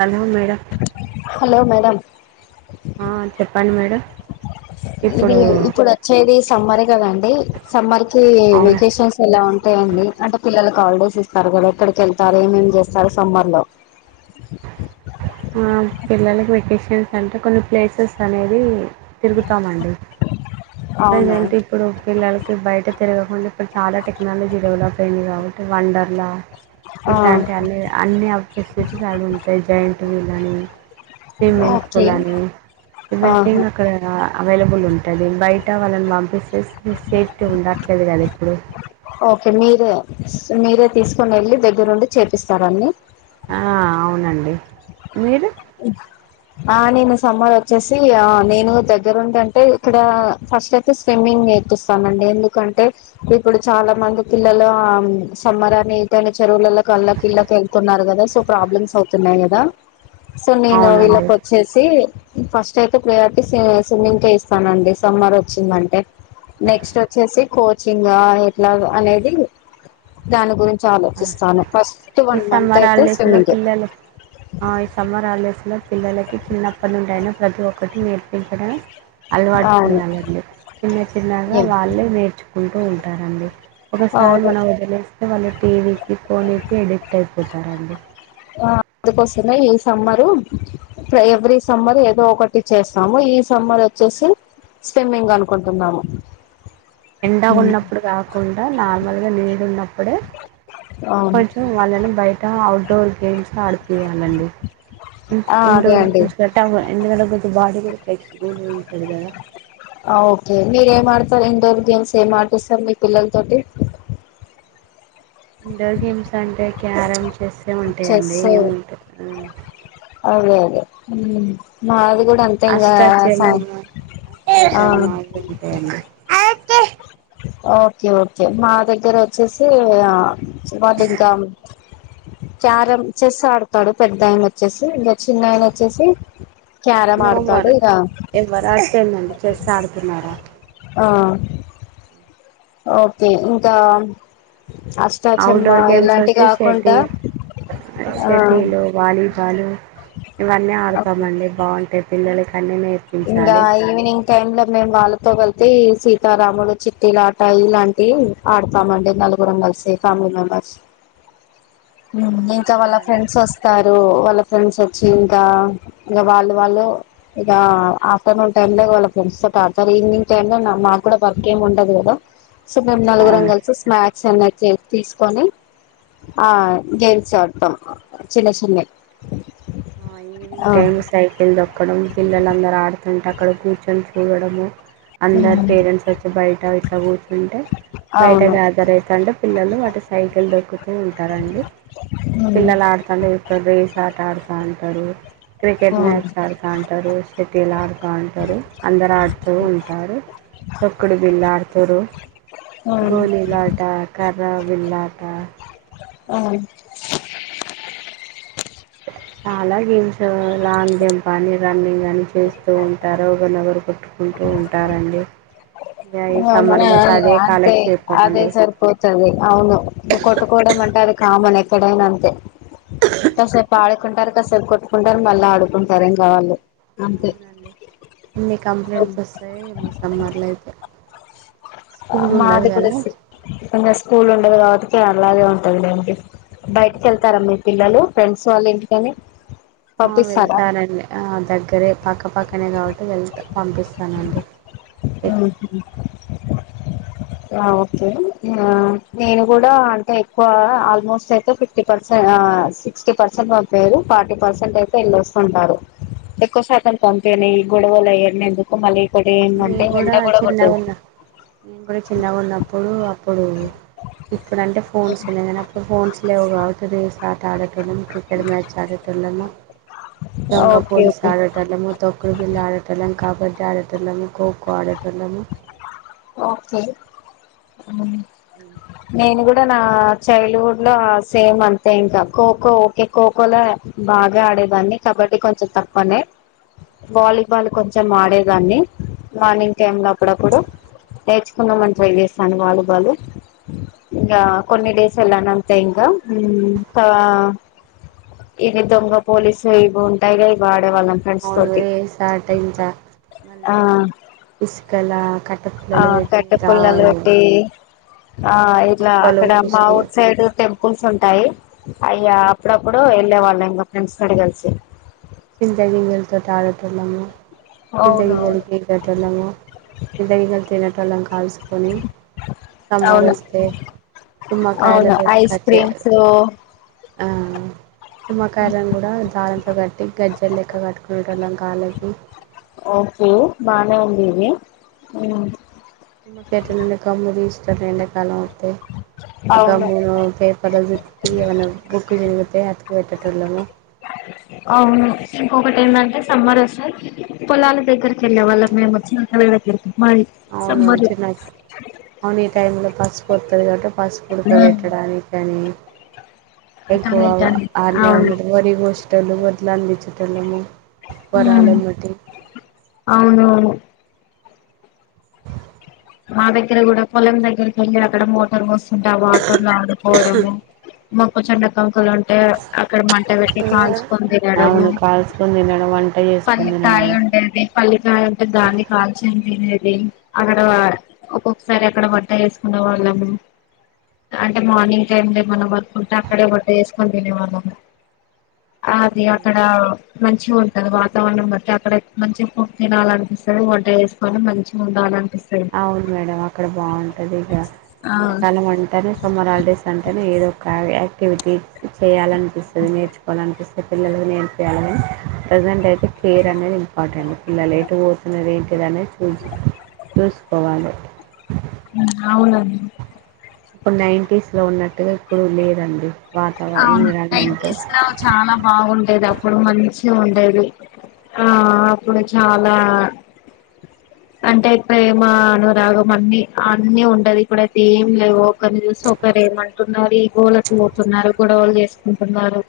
Hello madam hello madam చెప్పండి madam ఇది ఇప్పుడు ఇప్పుడచ్చేది సమ్మర్ గదండి సమ్మర్ కి అవునా వెకేషన్స్ ఎలా ఉంట్ టే అండి అంటే పిల్లలక హాలిడేస్ ఇస్తారు గదా, ఎక్కడికెళ్తారు ఏమేం జేస్తారు సమ్మర్ లో? ఆ పిల్లలకి వెకేషన్స్ అంటే కొన్ని ప్లేసెస్ అనేది తిరుగుతామండి అవునా లేదంటే ఇప్పుడు పిల్లలకి బయట తిరగకుండ ఇప్పుడు చాలా టెక్నాలజీ డెవలప్ అయింది గాబట్ టె వండర్లా ఆ ఇట్లాంటి అన్ని అన్ని వ ఫెసిలిటీస్ అవి ఉంటాయి జయింట్ ట్ వీలని, స్మ్మింగ్ ఓకే పూల్ అని వెళ్తే ఆహా ఇంగ అక్కడ అవైలబుల్ ఉంటది బయట వాళ్ళని పంపిస్తే సి సేఫ్టీ ఉండట్లేదు గదా ఇప్పుడు ఓకే మీరే స్ మీరే తీసుకొనెళ్ళి దగ్గరుండి చేపిస్తారా అన్ని? ఆ అవునండి మీరు ఆ నేను సమ్మర్ ఒచ్చేసి ఆ నేను దగ్గరుంటంటే ఇక్కడా ఫస్ట్ అయితే స్విమ్మింగ్ గ్ నేర్పిస్తానండి ఎందుకంటే, ఇప్పుడు చాలా మంది పిల్లలు ఆ సమ్మరనీ ఇటని చెప్ చెరువులల్లకు అల్లకిళ్లకు ఎల్తున్నారు గదా సో ప్రాబ్లమ్స్ అతున్నాయి గదా సో నేను వీళ్ళక్ అవునండి చ్చేసి ఫస్ట్ అయితే ప్రయారిటీ స్వి స్విమ్మింగ్ కె ఇస్తానండి సమ్మర్ వచ్చిందంటే నెక్స్టోచ్చేసి కోచింగా, ఎట్లాగ అనేది దాని గురించ్ ఆ, చాలోచిస్తాను ఫస్ట్ ఈ వన్ మంత్ సమ్మర్ అయితే హాలిడేస్ లో స్విమ్మింగ్ కే. పిల్లలు ఆ ఈ సమ్మర్ హాలడేస్ లో పిల్లలకి చిన్నప్పట్నుండి అయినా ప్రతి ఒక్కటి నేర్పించడం అలవాటు అవును చేయ్యాలండి చిన్న చిన్నగా వాళ్ళే నేర్చుకుంటూ ఉంటారండి. ఒకసారి అవును మనం వదిలేస్తే వాళ్ళు టీ వీ కి, ఫోన్కి ఎడిక్ట్ అయిపోతారండి. ఆ, అందుకోసమే ఈ సమ్మరు ట్ర ఎవ్రీ సమ్మర్ ఏదో ఒకటి చేస్తాము, ఈ సమ్మరోచ్చేసి స్విమ్మింగ్ అనుకుంటున్నాము. ఎండగున్నప్పుడు కాకుండా నార్మల్గ నీడున్నప్పుడే అవును కొంచెం వాళ్ళని బయట అవుట్డోర్ గేమ్స్ ల ఆడిపియాలండి, ఆ ఇంట్ల్ అదే ఇండోర్ అండి గేమ్స్ పెట్టాము ఎండ దగ్గట్టు బాడీ గూడ లైక్ [unintelligible] ఆ ఓకే మీరేమాడత్ తర్ ఇండోర్ గేమ్స్ ఏం ఆడిపిస్తరు మీ పిల్లల్తోటి? ఇండోర్ గేమ్స్ అంటే క్యారం, చెస్సే చెస్ ఉంటయండి ఏముంటయి. అదే మాది కూడా అంతే ఇంగా సా అష్టాచమ్మ ఆ అష్టాచమ్మ ఇవి ఉంటాయండి ఓకే ఓకే మా దగ్గర వచ్చేసి ఆ వాళ్ళు ఇంకా క్యారం చెస్ ఆడతాడు పెద్ద ఆయన వచ్చేసి, ఇంగా చిన్న ఆయన వచ్చేసి క్యారం నువ్వు ఆడతాడు మరి ఇక ఏ మరి ఆడుతుందండి చేస్ ఆడుతున్నారా. ఆ ఓకే ఇంకా ఔట్ అష్టాచమ్మ డోర్ గేమ్స్ ఇలాంటి వచ్చేసి కాకుండా షేటిల్ ఆ షెటీలు, వాలీబాలు. ఇవన్నీ ఆడుతామండి, బావుంటయి. పిల్లలకన్నీ ఇంకా నేర్పించాలి. ఈవినింగ్ టైమ్ లో మేము వాళ్ళతో వెళ్తే సీతారాములు, చిట్టి లాటా ఇలాంటివి ఆడతామండి. నా లుగురం కలిసి ఫ్యామిలీ మెంబర్స్. అ హ్ ఇంకా వాళ్ళకు ఫ్రెండ్స్ వస్తారు. వాళ్ళ ఫ్రెండ్స్ వచ్చి ఇంకా ఇగా వాళ్ళది వాళ్ళు ఇగా ఆఫ్టర్నూన్ టైమ్ లో వాళ్ళ ఫ్రెండ్స్ తోటి ఆడతారు. ఈవినింగ్ టైమ్ల మాకు కూడా వర్క్ ఏమి ఉండదు కదా. సో మేము అవును నలుగురంగ కలుసి స్నాక్స్ ఏమన్న ఇట్లే తీసుకొని ఆ గేమ్స్ ఆడతం చిన్న చిన్నయి. ఇంకా ఎం సైకిల్ దొక్కడం పిల్లలందరు ఆడుతుంటే అక్కడ కూర్చొని చూడడము. అందరి పేరెంట్స్ వచ్చి బయట ఇట్లా కూర్చుంటే బయట అవును గ్యాదర్ అయితాంటే పిల్లలు వాటి సైకిల్ దొక్కుతూ ఉంటారండి. అవును పిల్లలు ఆడుతాంటే చూత్తం రేస్ ఆట ఆడుతాంటరు. క్రికెట్ అవును మ్యాచ్ ఆడుతా ఉంటరు. షటీల్ ఆడుతా ఉంటరు. అందరు ఆడుతూ ఉంటారు. తొక్కుడు బిల్ళ ఆడుతుంర్రు. అవును గోలీ లాట, కర్ర బిల్లాట అవున్ చాలా గేమ్స్ లాంగ్ జంప్ అని రన్నింగ్ అని చేస్తూ ఉంటారు, ఒకరినొగరుకొట్టు కుంటూ ఉంటారండి. ఇక ఈ ఆ సమ్మర్ మొత్తం మ అదే అంతే కాలక్షేపం అదే అండి సరిపోతది. అవును కొట్టుకోడమమంటే అది కామన్ ఎక్కడైన అంతే. కాసేపు ఆడుకుంటరు, కాసేపు కొట్టుకుంటరు మళ్ళ ఆడుకుంటారు ఇంగా వాళ్ళు అంతే. ఎన్ని కంప్లైంట్స్ వస్తయి ఏమో సమ్మర్ల అయితే. ఆ స్కూల్ ఉండదు మాది కదా గుడసే [inaudible] స్కూల్ ఉండదు కాబట్టికి అలాగే ఉంటదిలేండి బయటికి వెళ్తరా మీ పిల్లలు ఫ్రెండ్స్ వాళ్ళ ఇంటికి అని. ఆ వెళ్తారండి ఆ దగ్గరే పక్కపక్కనే కాబట్టి వెళ్తా పంపిస్తానండి. ఎక్ ఆహా ఆ ఓకే ఆ నేను కూడా అంటే ఎక్కువ ఆల్మోస్ట్ అయితే ఫిఫ్టీ పర్సెంట్ ఆ సిక్స్టీ పర్సెంట్ పంపియరు, ఫార్టీ పర్సెంట్ అయితే ఎల్ళొస్తుంటారు. ఎక్కువ శాతం పంపియను, ఈ గొడవలు అయ్యి అన్నీ ఎందుకు మళ్ళీ ఇంకోటి ఎంటం మేము కూడా చిన్నగా ఉన్న నేను కూడా చిన్నగా ఉన్నప్పుడు అప్పుడు ఇప్పుడంటే ఫోన్స్ ఉన్నయి కానీ అప్పుడు ఫోన్స్ లేవు కాబట్టి రేస్ ఆట ఆడే టోళ్ళం, క్రికెట్ మ్యాచ్ ఆడేటోళ్ళము. దొంగా ఓకే పోలీస్ ఓకే ఆడేటోల్లము, తొక్కుడు బిల్ల ఆడేటోల్లము, కబడ్డీ ఆడేటోల్లము ఖోఖో ఆడే ఓకే నేను హ్ గు డా నా చైల్డ్ హుడ్ లో సేమ్ అంతే ఇంకా ఖోఖో ఓకే ఖోఖో లోనే బాగా ఆడే డే దాన్ని కబడ్డి కొంచెం తక్కువనే. వాలీబాల్ కొంచెం ఆడేదాన్ని మార్నింగ్ టైమ్ లో అప్పుడప్పుడు. నేర్చుకుందమని ట్రై చేస్తాను వాలీ బాలూ. ఇకా కొన్ని డేస్ ఎల్లానంతే ఇంకా. కా ఇది దొంగ పోలీస్ ఇవుంటాయిగా ఇవా అవునుస ట ఇంత ఆ మళ్ళీ ఇసుకల కట్ ఆ కట్టే పుల్లలు పెట్టి ఆ ఇలా కుప్పలు అక్కడ మా పోసి ఊరి సైడ్ టెం స్కూల్స్ ఉంటాయి అయ అప్పుడప్పుడు వెళ్ళే వాళ్ళం, ఇంకా ఫ్రెండ్స్ గడ కలిసి. చింత గంగలుతోటి ఆడటలము చింతగిజలు అవునవును తిగేటోళ్ళము చింతగిజలు తినటోళ్ళం కాలుసుకొని అవును అవును సమరస్తే తుమ కయల అవును దోటి ఐస్ కచ క్రీమ్స్ ఆ తుమ్మకాయలను కూడా దనంతో కట్టి గజ్జర్ లెక్క కట్టుకునేళ్ళ కాలకి ఓకే బానే ఉందిది. తు చేట నుం కమ్ముది ఇష్ట ఎంండడాకాలం అంతతే అగ అవును మూ పేపర్లు చుట్టి ఏమైన్నా బుక్ తిరిగితే ఎత్తుకు పెట్టేటళ్ళము. అవును ఒకటి ఏంటంటే సమ్మర్ వస్తే పొలాల దగ్గరికి వెళ్ళే వాళ్ళ మేము వచ్చి నకళ దగ్గరికి మాది అవును సమ్మర్ చిన్న అవును ఈ టైమ్ లో పసుపోత్తది కదా. పసుపుడక పెట్టడానికని ఎక్కువ కానీ కానీ ఆనే అవును ఉండేటి వరి కోసేటోళ్లము, వడ్లందించేటోళ్ళము. హ అవును మా దగ్గర కూడా పొలం దగ్గరకి వెళ్ళారు అక్కడ మోటర్ వస్తుంది అంటే ఆ వాటర్లు ఆడుకోవడము మాకు చెడాకా మక్కలు ఉంటే అక్కడ మంట పెట్టి కాల్చుకుొంది ఎడబ అవును కాల్చుకొని తినడం వంట చేసుకొని పల్లికాయ తినడము ఉండేది పల్లికాయ ఉంటే దాన్ని కాల్చేయం అది అక్కడ ఒక్కొక్కసారి అక్కడ వంట వేసుకునే వాళ్ళము అంటే మార్నింగ్ టైమ్ లోమై వర్క్ ఉంటే అక్కడే బట్ట చేేసుకొని తినవాళ్ళము అదిే అక్కడ మంచి మంచి ఉంటంది వాతావరణం బట్టి అక్కడ మంచిగా ఫు తినాలనిపిస్తుంది వంట చేసుకొని మంచిగా ఉండాలిని అ వును మేడం అక్కడ బాగుంటది ఇగ ఆ ఎండాకాలం అంటేనే సమ్మర్ హాలిడేస్ అంటేనే ఏదోక యాక్టివిటీస్ చేయాలనిపిస్తది, నేర్చుకోవాలనిపిస్తది, పిల్లలకి నేర్పియ్యాలీ, ప్రజెంట్ అయి కేర్ అనేది ఇంపార్టెంట్ పిల్లలు ఎటు పోతున్నది ఏంటిదినేది చూసి చూసుకోవాలే. అవునండి నైన్టీస్ లో ఉన్నట్టుగా ఇప్పుడు లేదండి. వాతావరణ అవును నైన్ ఎన్విరాన్మెంట్ డేస్ లో చాలా బాగుండేది అప్పుడు మంచిగా ఉండది ఆ అప్పుడు చాలా అంటే ప్రేమ అనురాగం అన్ని అన్నీ ఉండది ఇప్పుడ అయితే ఏం లేవుో ఒకరిని చూసి ఒకరు ఏమంటున్నారు ఈ గోళకి పోతున్నారు గొడవలు చేసుకుంటున్నారు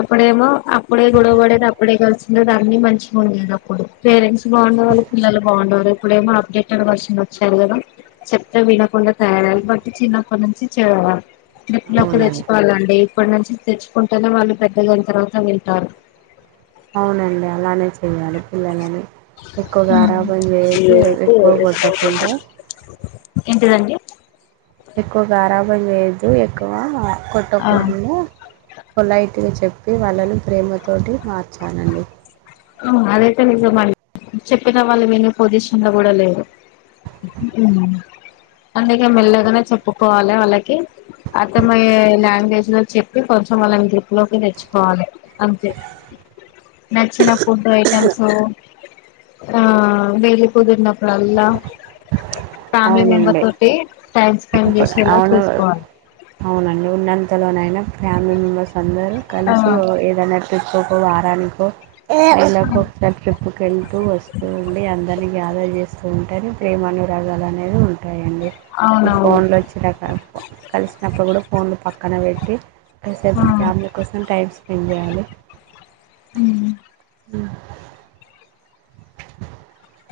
అప్పుడేమో అప్పుడే గొడవ పడేది అప్పుడే కలిసిండేద అన్నిీ మంచిగా ఉండేది అప్పుడు పేరెంట్స్ బాగుండేు పిల్లలు బాగుండ ఇప్పుడ ఏమ అప్డేటెడ్ వర్షన్ వచ్చారు కదా చెప్తే వినకుండా తయ బట్టి చిన్నప్పటి నుంచి ట్రిప్ లో తెచ్చ అవునండి ఇప్పటి నుంచి తెచ్చుకుంటేనే వాళ్ళు పెద్దగైన తర్వాత వింటారు. అవునండి అలానే చెయ్యాలి పిల్లలని. ఎక్కువ గారాభం చేసి, ఎక్కువ కొట్టకుండా ఏంటిదండి ఎక్కువ గారాబం చేసి ఎక్కువ కొట్టకూడదు పొలైట్ గా చెప్ పి వాళ్ళను ప్రేమతోటి మార్చానండి అదైతే నిజం అండి చెప్పిన వాళ్ళు వినే పొజిషన్ లో గూడ లేదు అందుకే మెల్లగనే చెప్పుకోవాలి ఆళ్ళకి అర్థమయ్యే లాంగ్వేజ్ లో చెప్పి కొంచెం ఆళన్ గ్రిప్ లోకి తెచ్చుకోవాలె అంతే నెక్స్ ఫుడ్ ఐటమ్సూ ఆ వీలు కుదిరినప్పుడల్లా ఫ్యామిలీ మెంబర్ అవునండి తోటి టైమ్ స్పెండ్ ఇప్పుడు చేసేలా అవును చూసుకోవాలి అవునండి ఉన్నంతలోనైనా ఫ్యామిలీ మెంబెర్స్ అందరు ఆ కలిసి ఓ ఏదైనా ట్రిప్ కో వారానికో ఎలకి ఒకసారి ట్రిప్ కు వెళ్తూ వస్తూ ఉండి అందరి గ్యాదర్ చేసుకుంటేనే ప్రేమ అనురాగాలు అనేవి ఉన్ టయండి ఈ అవునవును ఫోన్లు ఒచ్చినాక ప కలిసినప్పుడు గూడా ఫోన్లు పక్కన వెట్టి కాసేపు ఆ ఫ్యామిలీ కోసం టైం స్పెండ్ జేయాలి ఊ ఉ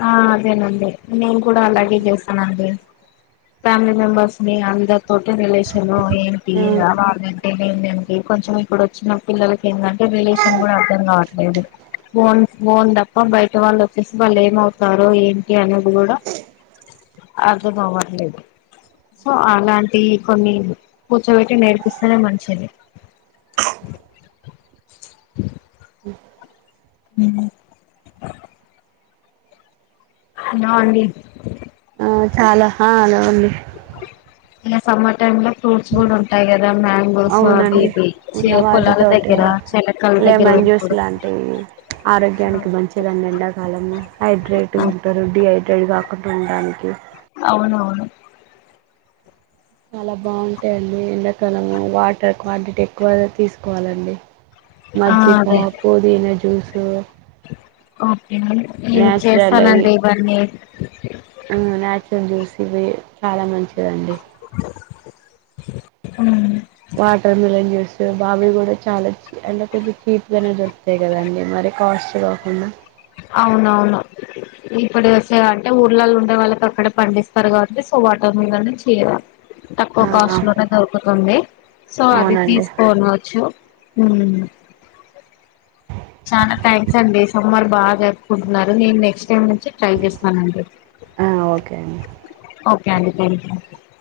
ఆ అదేనండి నేను కూడా అలాగే చేసానండి ఫ్యామిలీ మెంబర్స్ నీ అందర్ తోటి రిలేషనో ఏంటీ అవును [unintelligible] నే నేను కొంచెం ఇప్పుడు ఒచ్చిన పిల్లలకి ఏందంటే రిలేషన్ గూడా అర్థం గావట్లేదు బోన్ బోందప్ప బయట వాళ్ళు ఒచ్చేసి బలే ఏమవుతారో ఏంటి అనేది గూడా అర్థం అవట్లేదు సో అలాంటి కొన్ని కూర్చోవెట్టి నేర్పిస్తెనే మంచిది అ ఊ నా అండి ఆ చాలా ఆ హలో అంది న సమ్మర్ టైమ్ లో ఫ్రూట్స్ గూడ ఉంటాయి గ ర మ్యాంగోస్ అవి అవునండి ఇది చె ఉన్న పొలాల వాటితోటి దగ్గర చెలకల్ దగ్గర లెమన్ జ్యూస్ వునప్పుడు లాంటివి ఆరోగ్యానికి మంచిదండి ఎండాకాలమున హైడ్రేట్ గ ఉంటరు డీహైడ్రేట్ గా పటి ఉండానికి అవునవును చాలా బాగుంటయండీ ఎండా కాలము వాటర్ క్వాంటిటీ ఎక్కువ తీసుకోవాలండి ఆ మజ్జిపా అదే పోదీన జూసు నేన్ చేస్తానండి ఇవన్నీ ఊ న్యాచురల్ జ్యూస్ ఇవి చాలా మంచిదండి ఊ వాటర్ మిలన్ జ్యూస్ బాబి కూడా చాలా అంటె కొంచెం చీప్ గానే దొరుక్తయ్ గదండి మరి కాస్ట్ కాకుండా అవునవును ఇప్పుడు [unintelligible] అంటే ఊర్లలో ఉండే వాళ్ళకి అక్కడ పండిస్తారు కాబట్టి వాటర్ మిలన్ చేయవ తక్కువ ఆ కాస్ట్ లోనే దొరుకుతుంది సో అది అవునండి తీసుకోనవచ్చు ఊ చానా థ్యాంక్స్ అండి సమ్మరు బాగా జరుపుకుంట్నారు నేను నెక్స్ట్ టైమ్ నుంచి ట్రై చేస్తానండి ఆ ఓకే అండి [unintelligible]